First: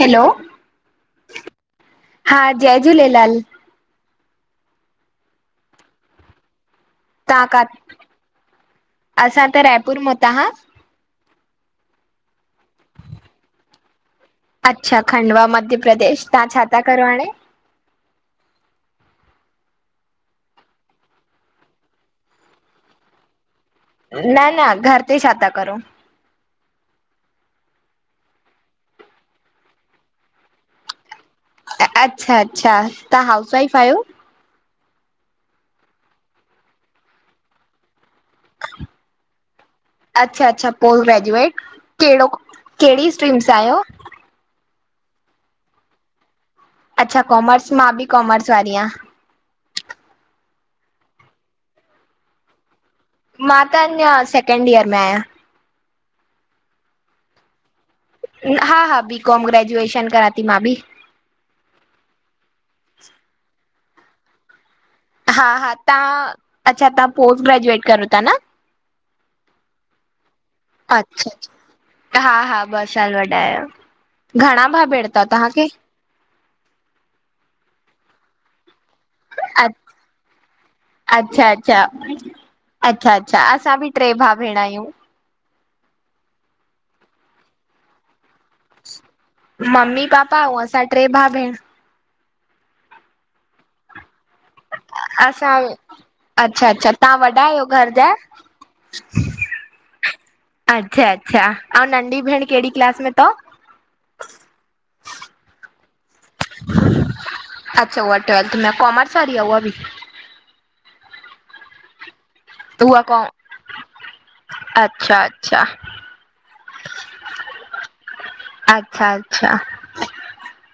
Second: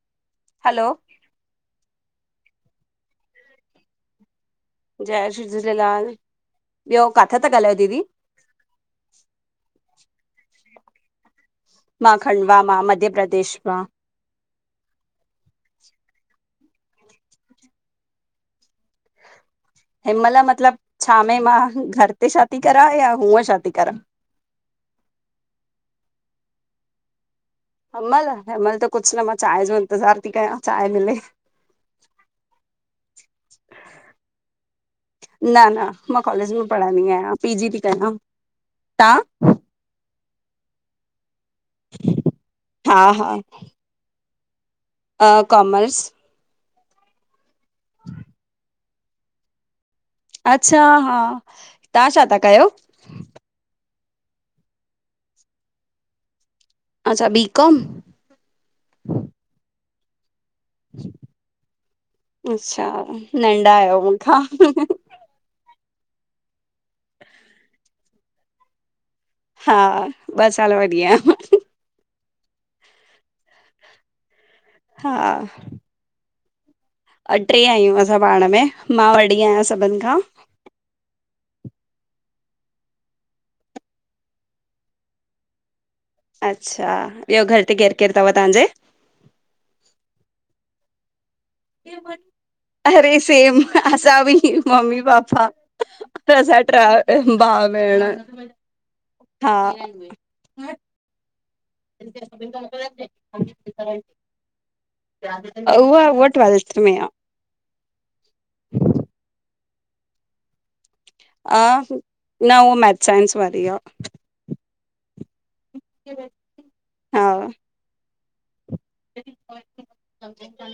Hello! Hello! हा जय झूलेलाल! जय झ झूलेलाल! ॿियो काथां तव्हां था ॻाल्हायो काथ? दीदी? असां त रायपुर मां, तव्हां? मां खंडवा मां मध्य प्रदेश मां। अच्छा खंडवा, मध्य प्रदेश तव्हां छा ता करो हाणे? हिमल मतलब छामें मां घर ते छाती करयां या हूअं छा ती करां? न न घर ते छा था करो? हेमेल हेमेल त कुछ न मां चांय जो इंतज़ार थी कयां चांय मिले। अच्छा अच्छा तहां हाउस वाइफ आहियो? न न मां कॉलेज में पढंदी आहियां, पी-जी थी कयां। तां अच्छा अच्छा पोस्ट ग्रेजुएट, केॾो हा कहिड़ी स्ट्रीम सां आयो? हा कॉमर्स अच्छा कॉमर्स, मां भी कॉमर्स वारी आयां। अच्छा हा तां छा था कयो? मां त अञा सैकेंड इयर में आहियां। अच्छा बी-कॉम हा हा बी-कॉम ग्रेजुएशन करा थी मां भी। अच्छा नंढा आयो मुखां। हा हा तां, अच्छा तां पोस्ट ग्रेजुएट करो था न? हा ॿ साल वॾी अच्छा आयां। अच्छा, हा हा ॿ साल वॾा आहियो। घणा भा भेण थव हा। तां खे? अ टे आहियूं असां पाण में, मां वॾी आहियां सभिन खां। अच्छा अच्छा, अच्छा अच्छा, असां भी टे भा भेण आहियूं। अच्छा, ॿियो घर ते केर केर थव तांजे? मम्मी पापा अउं असां टे भा भेण। अरे सेम असां भी मम्मी पापा असां त असा अच्छा अच्छा तव्हां टे वॾा भा आहियो घर भेण। जा? हा! अच्छा अच्छा, अउं नंढी भेण केड़ी क्लास में थव? उहा, उहा ट्वेल्थ में आ। अच्छा उहा ट्वैेल्थ में आ। कॉमर्स वारी आ उहा भी? आ न हू मैथ साइंस वारी आ। अच्छा-अच्छा हा अ अच्छा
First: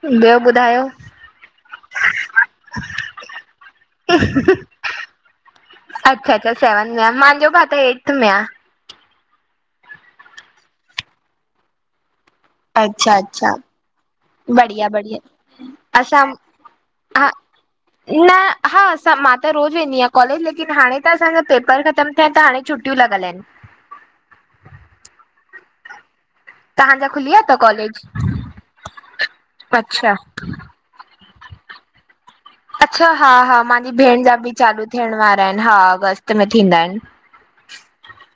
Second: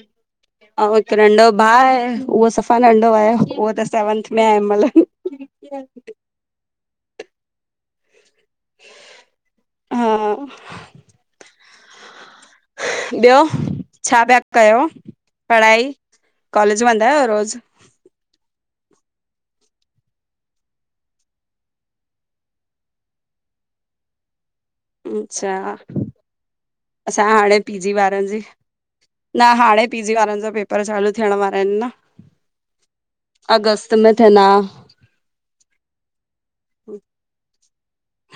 ॿियो ॿु अऊं हिक नंढो भा आए, उहो सफ़ा नंढो आए, उहो त सेवंथ में आए मलई। अच्छा-अच्छा सेवंथ में आ, मांजो भा त ऐर्थ में आ। हा अच्छा ॿियो अच्छा छा पिया कयो बढ़िया बढ़िया पढ़ाई, असां कॉलेज वेंदा हा आयो रोज़? न न हा मां त रोज़ वेंदी आयां कॉलेज लेकिन हाणे त असांजा पेपर खतम हिते त हाणे छुटियूं लगल आहिन अच्छा तव्हांजा असां खुली विया तव हाणे पीजी कॉलेज? वारन जी न हाणे अच्छा पीजी वारन जो पेप पर चालू थियण वारा आहिन न अच्छा हा हा मुंहिंजी अगस्त में भेण जा थींदा भी चालू थियण वारा आहिन। हा अगस्त में थींदा आहिन।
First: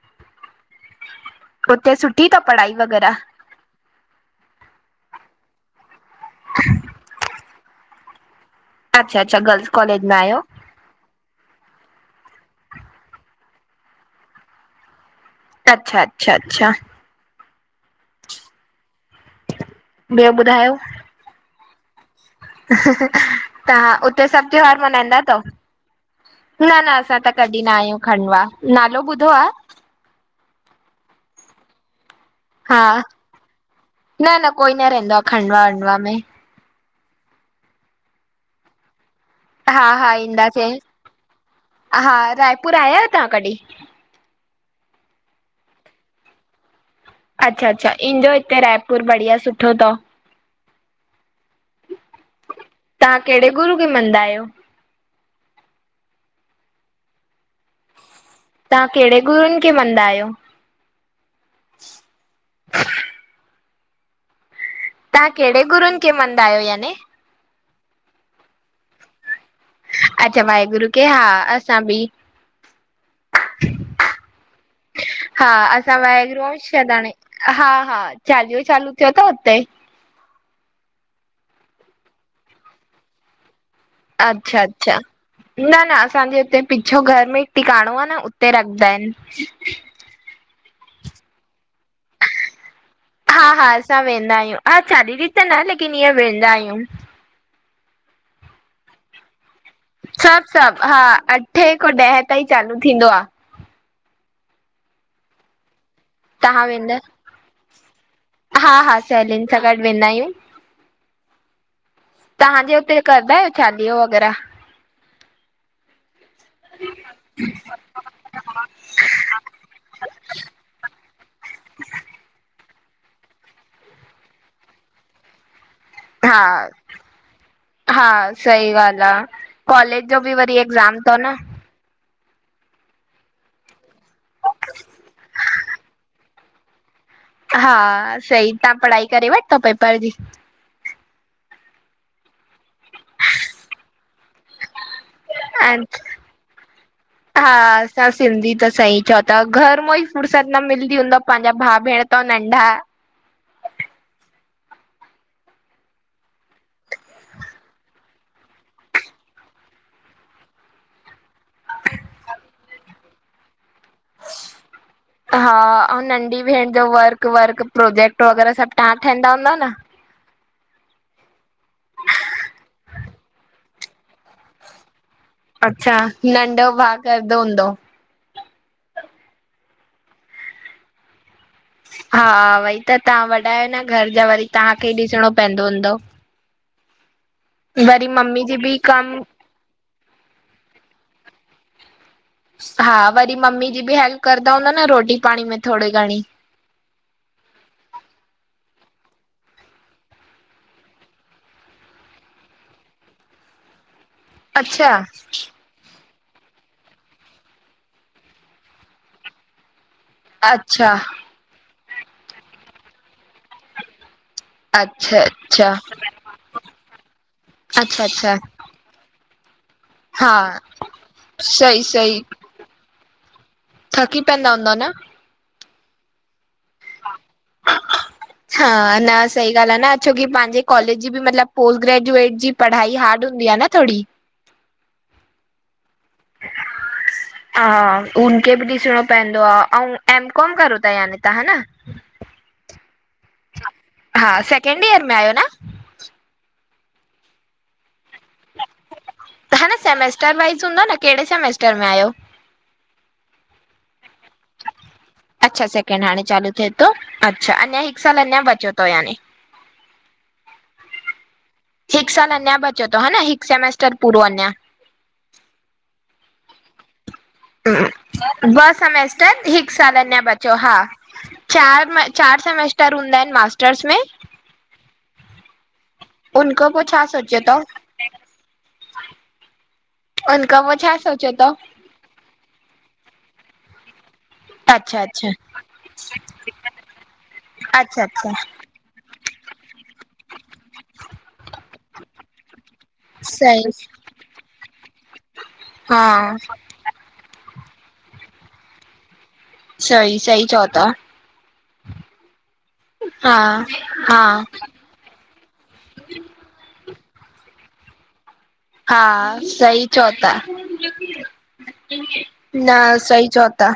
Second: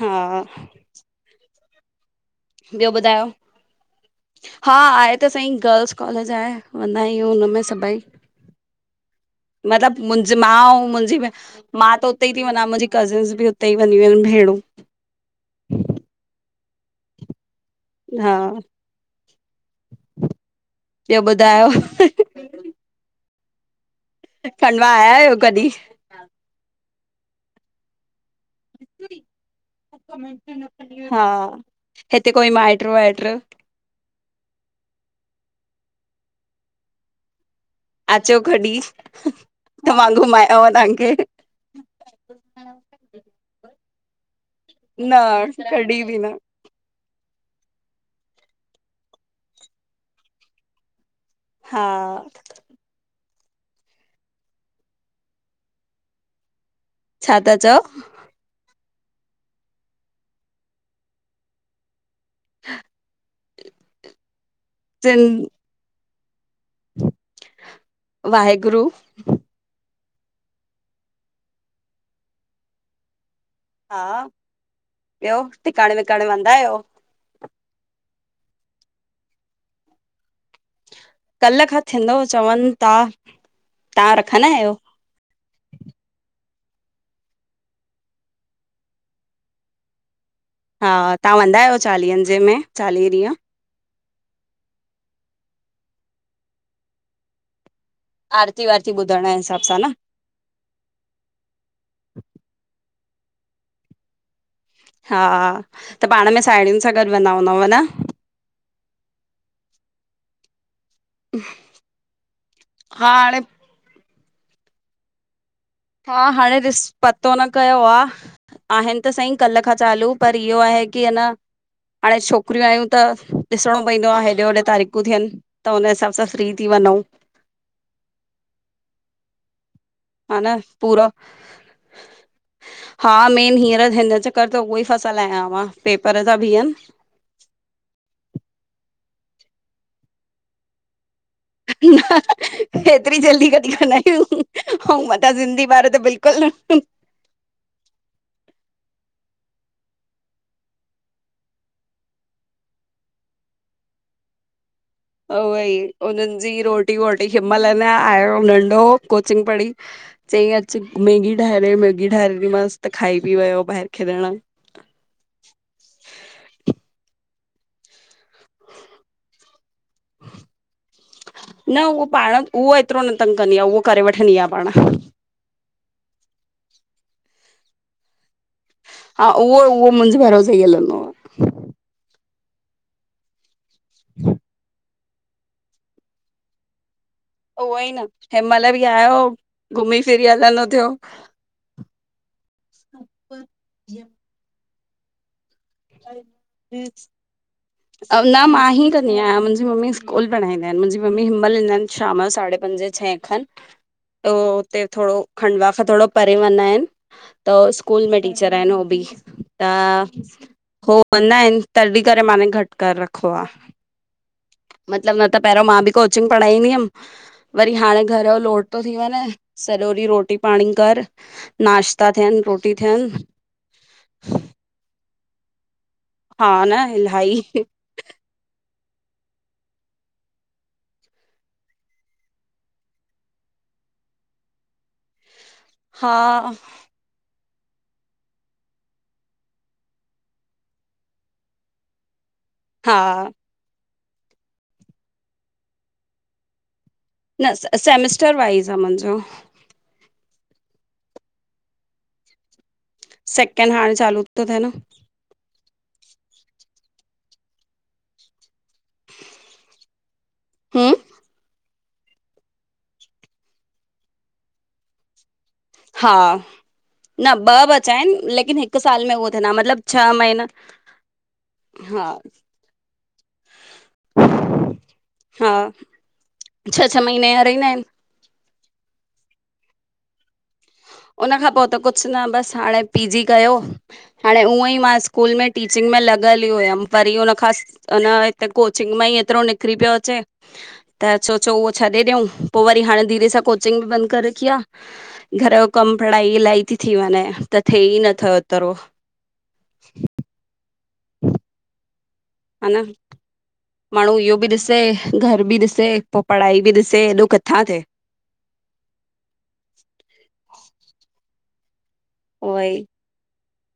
हा उते सुठ ॿियो ॿुधायो हा आहे त सईं, गर्ल्स कॉलेज आहे, वेंदा आहियूं हुनमें सभई अच्छा अच्छा गर्ल्स मतलब कॉलेज में मुंहिंजी आहियो मा अऊं मुंहिंजी भे मां त उते ई ती वना मुंहिंजी कजिन्स बि उते ई वेंदियूं आहिनि भेणूं अच्छा अच्छा अच्छा हां ॿियो ॿुधायो ॿियो ॿुधायो ह ह तव्हां उते सभु त्योहार खंडवा आया मनाईंदा आहियो तव? कॾहिं न न असां त कॾी न आहियूं खंडवा नालो ॿुधो आ हा हिते कोई हा माइट्र वाइट्र न न कोई न रेंदो आ खंडवा वंडवा में अचो कॾहिं त हा मां हा घुमायांव ईंदासीं तव्हांखे हा रायपुर आया आहियो तव्हां कॾहिं? न कडी बि न अच्छा अच्छा इंजो हिते रायपुर बढ़िया सुठो तव। हा तां कहिड़े गुरू खे मंदा आहियो छा ता चओ? तां कहिड़े गुरुनि खे मंदा आहियो? सिं तां कहिड़े गुरूनि खे मंदा आहियो याने? वाहेगुरु अच्छा वाहेगुरु खे हा असां बि। हा ॿियो हा टिकाणे असां विकाणे वाहेगुरु वेंदा ऐं आहियो? शदाणी। हा हा चालियो चालू थियो तव उते? कल्ह खां थींदो चवनि ता अच्छा अच्छा न न असांजे हुते पिछो घर में ई टिकाणो आ न उते रखदा आहिनि। हा तव्हां वंदा आहियो चालीहनि जे में चालीह ॾींहं? हा हा असां वेंदा आहियूं हा चालीह ॾींहं त न लेकिन ईअं वेंदा आहियूं। आरती वाराती ॿुधण जे हिसाब सां न? सभु सभु हा अठे खों ॾहें ताईं चालू थींदो आ। हा त पाण में साहेड़ियुनि सां गॾु वेंदा हूंदव न? हा हा सहेलियुनि सां गॾु वेंदा आहियूं। तहांजे हुते हा करदा हाणे आहियो चालीहो वगैरह? हा हाणे ॾिस पतो न कयो आ आहिनि त सईं कल्ह खां चालू पर इहो आहे की अ न हाणे छोकिरियूं आहियूं त ॾिसणो पवंदो आ हेॾे होॾे तारीखूं थियनि त हुन हिसाब सां हा फ्री थी वञूं हा सही ॻाल्हि आ कॉलेज जो बि हा न वरी एक्ज़ाम पूरो तव न? हा मेन हींअर हिन चकर त उहो ई फसल आहियां मां पेपर ता बीहनि हा सही तां पढ़ाई करे वठितव पेपर जी? न हेतिरी जल्दी कॾी कंदा आहियूं। औं वॾा सिंधी ॿार त बिल्कुल न। हा असां सिंधी त सही चओ ता घर मों ई फुरसत न मिलदी हूंदव पंहिंजा भाउ भेण तउ नंढा उहो ई उननि जी रोटी वोटी हिन मल न आयो नंढो कोचिंग पढ़ी चईं अचु मैगी ठाहेे ॾे मैगी ठाहे ॾिनी मांस त खाई बि वयो ॿाहिर खेॾण। हा ऐं नंढी भेण जो वर्क, वर्क प्रोजेक्ट वग़ैरह सभ तव्हां ठाहंदा हूंदव न? न उहो पाण उहो एतिरो न तंग कंदी आ, उहो करे वठंदी आहे पाण। अच्छा नंढो भा करदो हूंदो? हा उहो उहो मुंजे भरोसो ही हलंदो। हा, वई त तव्हां वॾायो न घर जा वरी तव्हांखे खे ही ॾिसणो पईंदो हूंदो। उहो ही न वरी मम्मी जी हिमल बि कम आयो घुमी फिरी हलंदो थियो। हा वरी मम्मी जी बि हेल्प कंदा हूंदा न रोटी पाणी में थोरी घणी? [inaudible] न मां ही कंॾी आहियां मुंहिंजी मम्मी स्कूल पढ़ाईंदा आहिनि मुंहिंजी मम्मी हिमल ईंदा आहिनि शाम जो साढे पंजे छहे खन त उते अच्छा। थोरो खंडवा खां थोरो परे वेञा आहिनि त स्कूल में टीचर आहिनि उहो बि। त अच्छा हो कंदा आहिनि तॾहिं करे माने घटि करे रखो आ। मतलब अच्छा न त पहिरियों अच्छा मां बि कोचिंग पढ़ाईंदी हुयमि, वरी हाणे अच्छा घर अच्छा जो लोड थी वञे। सॼो ॾींहुं हा। रोटी पाणी कर सही नाश्ता सही थियनि रोटी थियनि थकी पेंदा हूंदव न? हा न, इलाही हा न सही ॻाल्हि आ न छोकी पंहिंजे कॉलेज जी बि मतलब पोल ग्रेजुएट जी पढ़ाई हार्ड हूंदी आ न थोड़ी हा हा उन खे बि ॾिसणो पईंदो आ। अउ, एम कॉम करो था यानी तव्हां हा न? हा हा, सैकेंड ईयर में आहियो न? न सेमिस्टर वाइज़ आ मुंजो हा न सेमेस्टर वाइज़ हूंदो न, कहिड़े सेमेस्टर में आहियो? सेकंड हाणे चालू तो थे न। अच्छा सैकेंड हाणे चालू थिए थो अच्छा! अञा हिक साल अञा बचियो तव याने। हम्म हिक साल अञा बचो तव हा न, हिक सेमेस्टर पूरो अञां। हा। न ॿ बचा आहिनि लेकिन ॿ हिक साल में उहो सेमेस्टर थींदा हिकु मतलब साल छह अञा महीना बचियो हा चार, हा चार सेमिस्टर हूंदा आहिनि मास्टर्स में? हा उन खा पो छह छह छा महीने सोचियो जा तौ? रहंदा आहिनि उन खा पो छा सोचियो उन खां तउ? पोइ त कुछ न बस हाणे पी, जी कयो। हाणे उअं ई मां अच्छा अच्छा स्कूल में टीचिंग में लॻियल ही हुयमि, वरी हुन खां अच्छा अच्छा इनमाई एतिरो निकिरी पियो अचे त सोचो उहो छॾे ॾियऊं पो वरी हाणे धीरे सां कोचिंग बि सही बंद करे रखी आ। घर जो कम हा पढ़ाई इलाही ती थी वञे त थेई नथो एतिरो। सई सई चओ ता। हा न हा माण्हूं हा इहो ॿि ॾिसे घर ॿि ॾिसे पो पढ़ाई ॿि ॾिसे, एॾो किथां थिए। हा सही चओ ता उहो ई न सही चओ ता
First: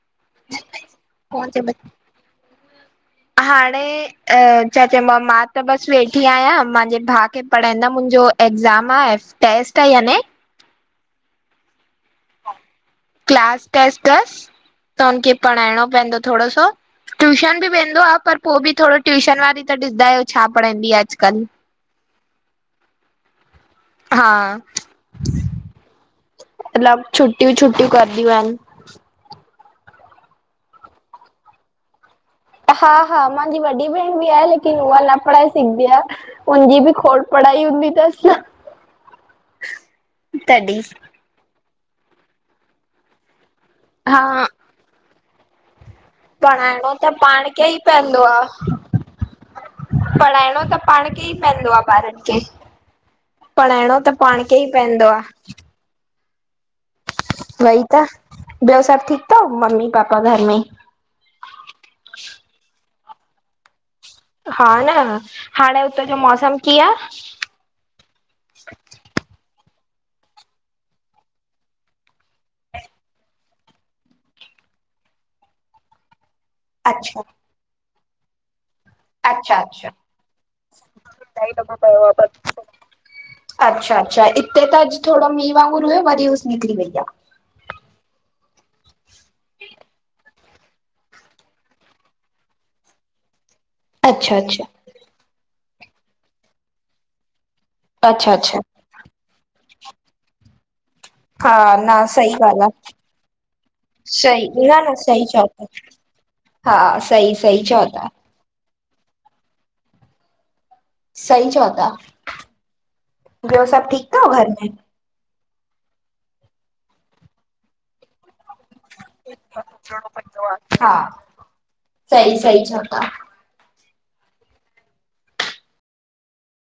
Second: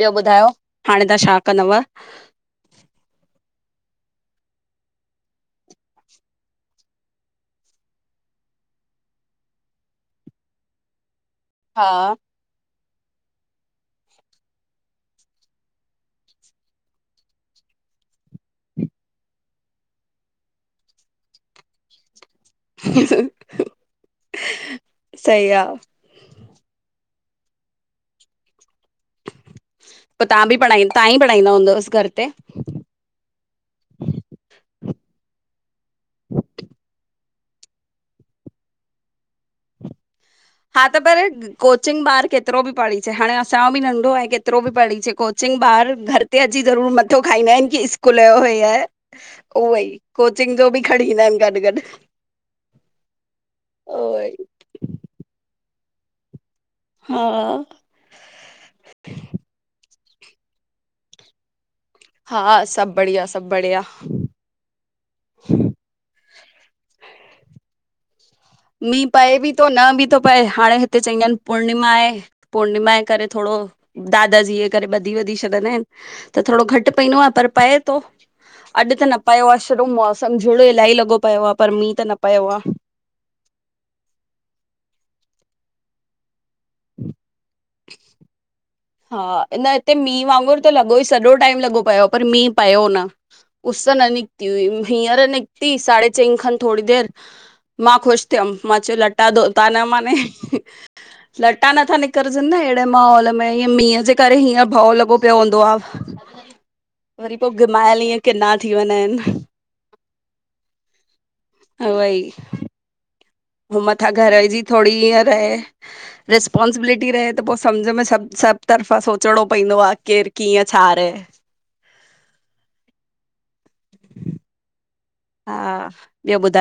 ॿियो ॿुधायो हांणें तहां छा कंदव? हांणें अ छा चयॿो आ मां त बसि वेठी आहियां मांजे भाउ खे पढ़ाईंदमि हुन्जो एक्ज़ाम आहे टेस्ट आ याने हा क्लास टेस्ट तसि त हुनिखे पढ़ाइणों पैंदो थोड़ो सो ट्यूशन ॿि वेंदो आ पर पो ॿि थोरो ट्यूशन वारी त ॾिस्दा आहियो छा पढ़ांइदी आ अॼुकल्ह खाली जवाब [inaudible] हा मतलब छुट्टीयूं छुट्टीयूं करदियूं आहनि। पो तहां ॿि पढ़ाईं, तहांई पढ़ाईंदा हुंदवस घर पे हा हा मांजी वॾी भेंण ॿि आहे लेकिन उहा न पढ़ाए सघदी आ उनजी ॿि खोड़ पढ़ाई हूंदी तस न खाली जवाब तॾहिं हा त पर कोचिंग ॿार केतिरो ॿि पढ़ी चे हांणें असांजो ॿि नंढो हा आहे केतिरो ॿि पढ़ी चे कोच चिंग बार घर हिते अची ज़रूर पढ़ाइणो त मथो पाण खाईंदा इन खे ई की स्कूल पवंदो जो हे आहे उहोई कोचिंग जो ॿि खणीं ईंदा आहिन पैंदो आ ॿारनि खे, पढ़ाइणों त पांण खे ई पैइंदो आ। हा वई त, ॿियो सभु ठीक तव मम्मी पापा घर में? हा सब बढ़िया सब बढ़िया हा न हांणें उतां जो मौसम कीअं आ? मींहु पए ॿि तो न ॿि तो पए हाणें हिते चईंदा हिनि पूर्णिमा हे पुर्णिमा जे करे थोरो दादाजीअ करे ॿधी वधी छॾंदा हिनि त थोड़ो घटि पैइन्दो अच्छा आ पर पए तो अॼु त न पयो आ अच्छा शुरू अच्छा मौसम मोसम झुड़ु इलाही लॻो पयो आ दफ़ो पर मींहुं पियो त आहे न पयो बस आ। अच्छा अच्छा इते त अॼु थोड़ो मींहं वांगुर हुयो वरी उस निकिरी वई आ। हा न हिते मींह वांगुर त लॻोई सॼो टाइम लॻो पयो पर मींहु पयो न। उस न आहे अच्छा निकिती अच्छा हुई हींअर निकिती साढ़े चईं खनि थोड़ी देरि मां ख़ुशि अच्छा थियमि अच्छा मां च्यो लटा धोता न माने हा लट्टा नथा न सही निकरिजनि न ॻाल्हि आहे अहिड़े माहौल में ईएं मींहं जे करे सही हींअ न भओ न लॻो सही पियो चओ हूंदो था आ हा सही वरी पो सही चओ घिमायल था इअं किन्ना थी वना हिनि सही चओ ता हो मथां घर जी थोरी ईअं रहे रिसपोंसिबिलिटी रहे त पो सम्झ में सभु सभु तर्फ़ां सोचणों पइन्दो आ हुजणो केरु पवंदो कीअं छा आहे हा रहे? सही सही चौ ता हा ॿियो ॿुधायो?